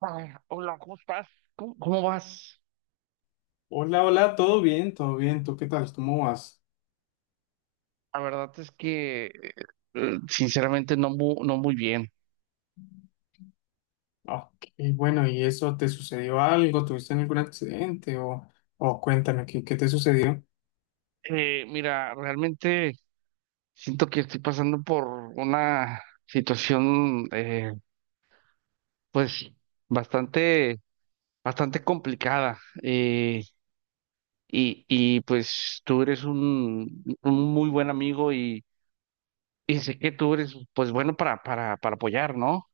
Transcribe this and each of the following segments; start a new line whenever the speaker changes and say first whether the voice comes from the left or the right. right: Ay, hola, ¿cómo estás? ¿Cómo vas?
left: Hola, hola, todo bien, todo bien. ¿Tú qué tal? ¿Cómo vas?
right: La verdad es que, sinceramente, no, no muy bien.
left: Ok, bueno, ¿y eso te sucedió algo? ¿Tuviste algún accidente? O cuéntame, ¿qué te sucedió?
right: Mira, realmente siento que estoy pasando por una situación, pues, bastante, bastante complicada. Pues, tú eres un muy buen amigo y sé que tú eres, pues, bueno para, para apoyar, ¿no?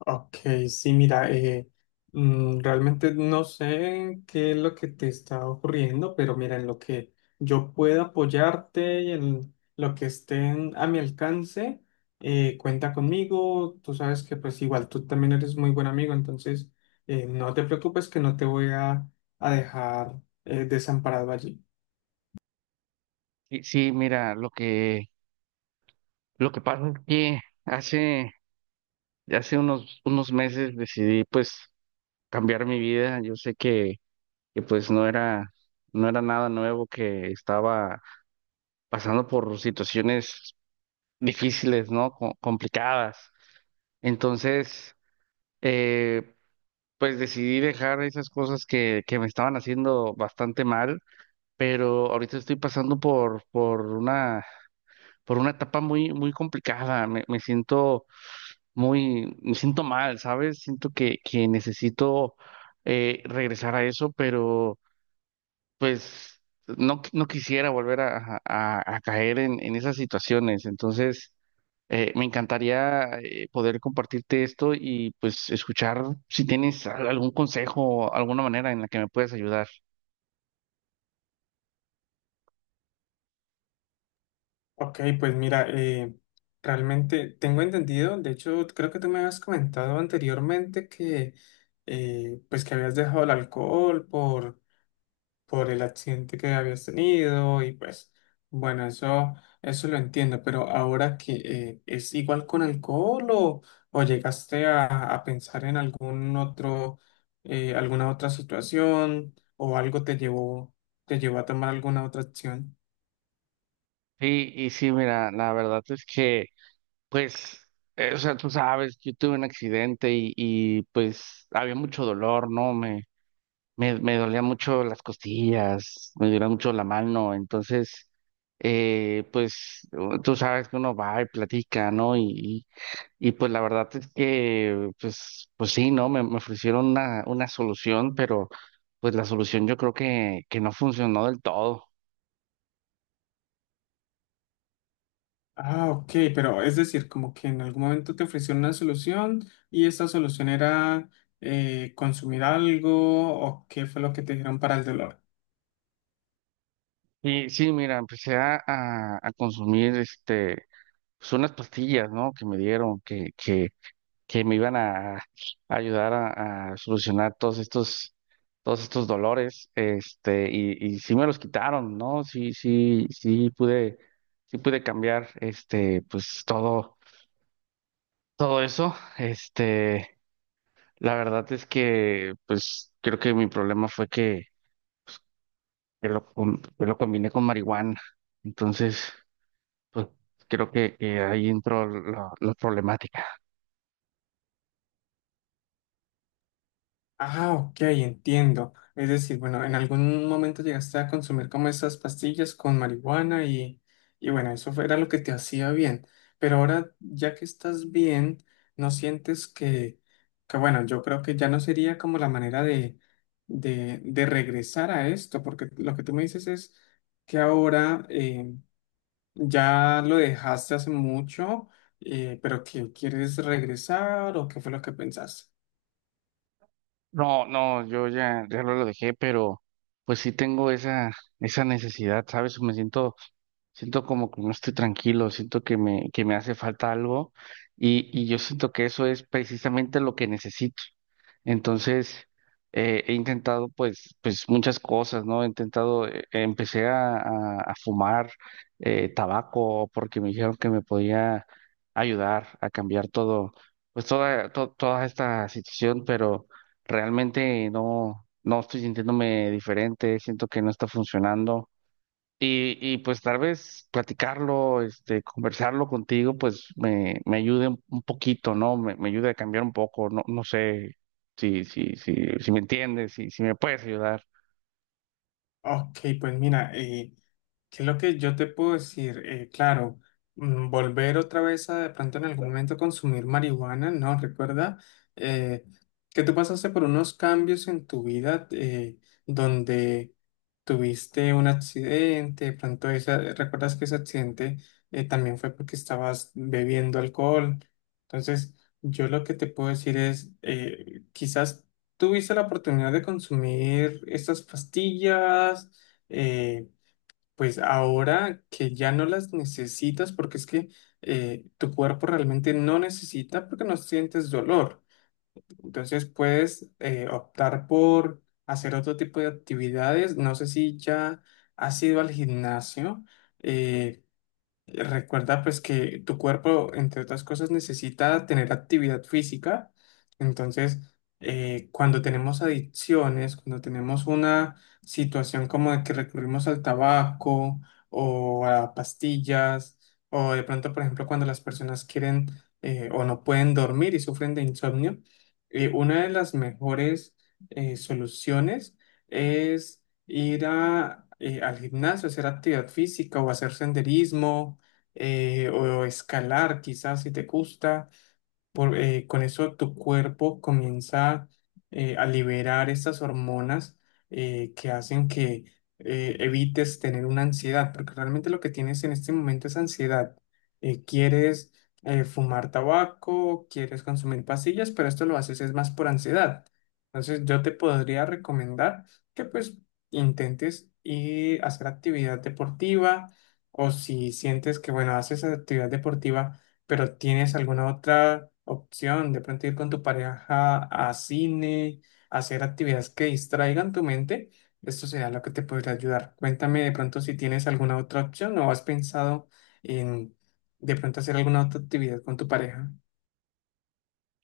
left: Ok, sí, mira, realmente no sé qué es lo que te está ocurriendo, pero mira, en lo que yo pueda apoyarte y en lo que a mi alcance, cuenta conmigo. Tú sabes que pues igual tú también eres muy buen amigo, entonces no te preocupes que no te voy a dejar desamparado allí.
right: Sí, sí, mira, lo que pasa es que hace... Ya hace unos meses decidí pues cambiar mi vida. Yo sé que, pues no era nada nuevo, que estaba pasando por situaciones difíciles, ¿no? Complicadas. Entonces, eh, pues decidí dejar esas cosas que me estaban haciendo bastante mal, pero ahorita estoy pasando por una etapa muy, muy complicada. Me siento muy, me siento mal, ¿sabes? Siento que necesito regresar a eso, pero pues no, no quisiera volver a, a caer en esas situaciones. Entonces, me encantaría poder compartirte esto y pues escuchar si tienes algún consejo, alguna manera en la que me puedas ayudar.
left: Ok, pues mira, realmente tengo entendido, de hecho creo que tú me habías comentado anteriormente que pues que habías dejado el alcohol por el accidente que habías tenido y pues bueno, eso lo entiendo, pero ahora que es igual con alcohol o llegaste a pensar en algún otro, alguna otra situación o algo te te llevó a tomar alguna otra acción.
right: Sí, y sí, mira, la verdad es que pues... O sea, tú sabes, yo tuve un accidente y pues había mucho dolor, ¿no? Me dolía mucho las costillas, me dolía mucho la mano, entonces, pues tú sabes que uno va y platica, ¿no? Y, y, pues la verdad es que, pues, pues sí, ¿no? Me ofrecieron una solución, pero pues la solución yo creo que no funcionó del todo.
left: Ah, ok, pero es decir, como que en algún momento te ofrecieron una solución y esa solución era consumir algo o qué fue lo que te dijeron para el dolor.
right: Y sí, mira, empecé a, a consumir, este, pues unas pastillas, ¿no? Que me dieron, que me iban a ayudar a solucionar todos estos dolores, este, y sí me los quitaron, ¿no? Sí, sí pude cambiar, este, pues todo, todo eso, este, la verdad es que, pues, creo que mi problema fue que, que lo combiné con marihuana, entonces, pues, creo que ahí entró la problemática.
left: Ah, ok, entiendo. Es decir, bueno, en algún momento llegaste a consumir como esas pastillas con marihuana y bueno, era lo que te hacía bien. Pero ahora, ya que estás bien, ¿no sientes que bueno, yo creo que ya no sería como la manera de regresar a esto? Porque lo que tú me dices es que ahora ya lo dejaste hace mucho, pero que quieres regresar o qué fue lo que pensaste.
right: No, no, yo ya, ya no lo dejé, pero pues sí tengo esa, esa necesidad, ¿sabes? Me siento. Siento como que no estoy tranquilo, siento que me hace falta algo y yo siento que eso es precisamente lo que necesito. Entonces, he intentado pues, pues muchas cosas, ¿no? He intentado, empecé a, a fumar tabaco porque me dijeron que me podía ayudar a cambiar todo, pues toda, toda esta situación, pero realmente no, no estoy sintiéndome diferente, siento que no está funcionando. Y pues tal vez platicarlo, este, conversarlo contigo, pues me ayude un poquito, ¿no? Me ayude a cambiar un poco, no, no sé si, si me entiendes, si, si me puedes ayudar.
left: Ok, pues mira, ¿qué es lo que yo te puedo decir? Claro, volver otra vez a de pronto en algún momento consumir marihuana, ¿no? Recuerda eh, que tú pasaste por unos cambios en tu vida donde tuviste un accidente, recuerdas que ese accidente también fue porque estabas bebiendo alcohol. Entonces, yo lo que te puedo decir es, quizás tuviste la oportunidad de consumir estas pastillas. eh, pues ahora que ya no las necesitas, porque es que tu cuerpo realmente no necesita porque no sientes dolor. Entonces puedes optar por hacer otro tipo de actividades. No sé si ya has ido al gimnasio, eh, recuerda pues que tu cuerpo, entre otras cosas, necesita tener actividad física. Entonces, cuando tenemos adicciones, cuando tenemos una situación como de que recurrimos al tabaco o a pastillas, o de pronto, por ejemplo, cuando las personas quieren o no pueden dormir y sufren de insomnio, una de las mejores soluciones es ir a, al gimnasio, hacer actividad física o hacer senderismo o escalar quizás si te gusta. Con eso tu cuerpo comienza a liberar estas hormonas que hacen que evites tener una ansiedad, porque realmente lo que tienes en este momento es ansiedad. Quieres fumar tabaco, quieres consumir pastillas, pero esto lo haces es más por ansiedad. Entonces yo te podría recomendar que pues intentes ir a hacer actividad deportiva o si sientes que bueno, haces actividad deportiva pero ¿tienes alguna otra opción? De pronto ir con tu pareja a cine, hacer actividades que distraigan tu mente. Esto será lo que te podría ayudar. Cuéntame de pronto si tienes alguna otra opción o has pensado en de pronto hacer alguna otra actividad con tu pareja.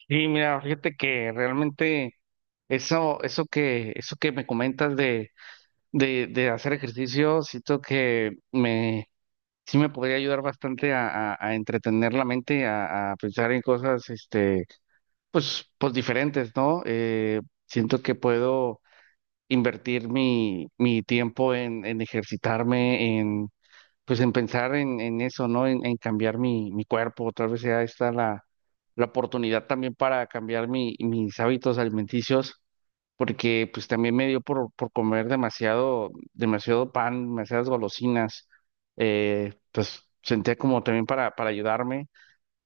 right: Y mira, fíjate que realmente eso, eso que me comentas de, de hacer ejercicio, siento que me, sí me podría ayudar bastante a, a entretener la mente, a pensar en cosas, este. Pues, pues diferentes, ¿no? Siento que puedo invertir mi, mi tiempo en ejercitarme, en, pues en pensar en eso, ¿no? En cambiar mi, mi cuerpo. Tal vez sea esta la, la oportunidad también para cambiar mi, mis hábitos alimenticios, porque pues también me dio por comer demasiado, demasiado pan, demasiadas golosinas. Pues sentía como también para ayudarme.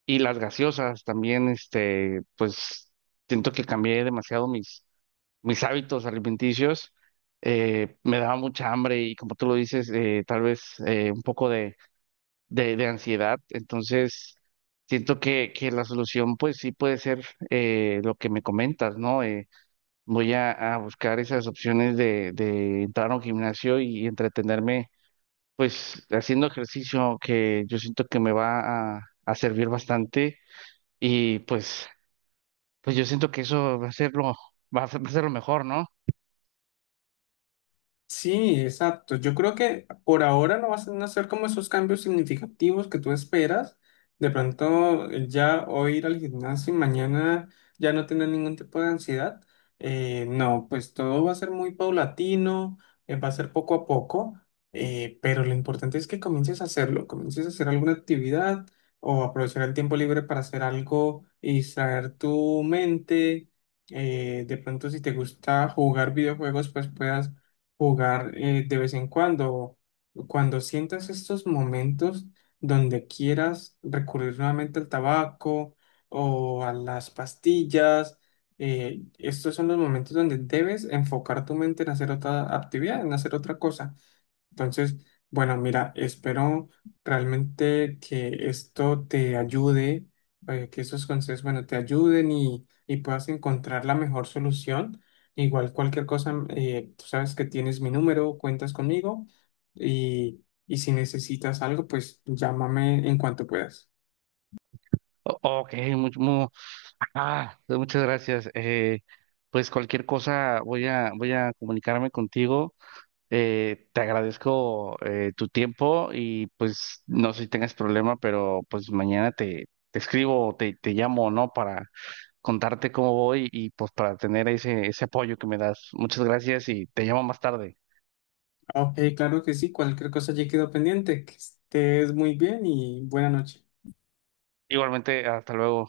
right: Y las gaseosas también, este, pues siento que cambié demasiado mis, mis hábitos alimenticios. Me daba mucha hambre y como tú lo dices, tal vez un poco de, de ansiedad. Entonces, siento que la solución pues sí puede ser lo que me comentas, ¿no? Voy a buscar esas opciones de entrar a un gimnasio y entretenerme pues haciendo ejercicio que yo siento que me va a servir bastante y pues, pues yo siento que eso va a ser lo, va a ser lo mejor, ¿no?
left: Sí, exacto. Yo creo que por ahora no vas a hacer como esos cambios significativos que tú esperas. De pronto, ya hoy ir al gimnasio y mañana ya no tener ningún tipo de ansiedad. No, pues todo va a ser muy paulatino, va a ser poco a poco, pero lo importante es que comiences a hacerlo, comiences a hacer alguna actividad o aprovechar el tiempo libre para hacer algo y distraer tu mente. De pronto, si te gusta jugar videojuegos, pues puedas jugar de vez en cuando, cuando sientas estos momentos donde quieras recurrir nuevamente al tabaco o a las pastillas, estos son los momentos donde debes enfocar tu mente en hacer otra actividad, en hacer otra cosa. Entonces, bueno, mira, espero realmente que esto te ayude, que estos consejos, bueno, te ayuden y puedas encontrar la mejor solución. Igual cualquier cosa, tú sabes que tienes mi número, cuentas conmigo y si necesitas algo, pues llámame en cuanto puedas.
right: Ok, mucho, ah, pues muchas gracias. Pues cualquier cosa voy a, voy a comunicarme contigo. Te agradezco tu tiempo y pues no sé si tengas problema, pero pues mañana te, te escribo o te llamo, ¿no? Para contarte cómo voy y pues para tener ese, ese apoyo que me das. Muchas gracias y te llamo más tarde.
left: Ok, claro que sí, cualquier cosa ya quedo pendiente. Que estés muy bien y buena noche.
right: Igualmente, hasta luego.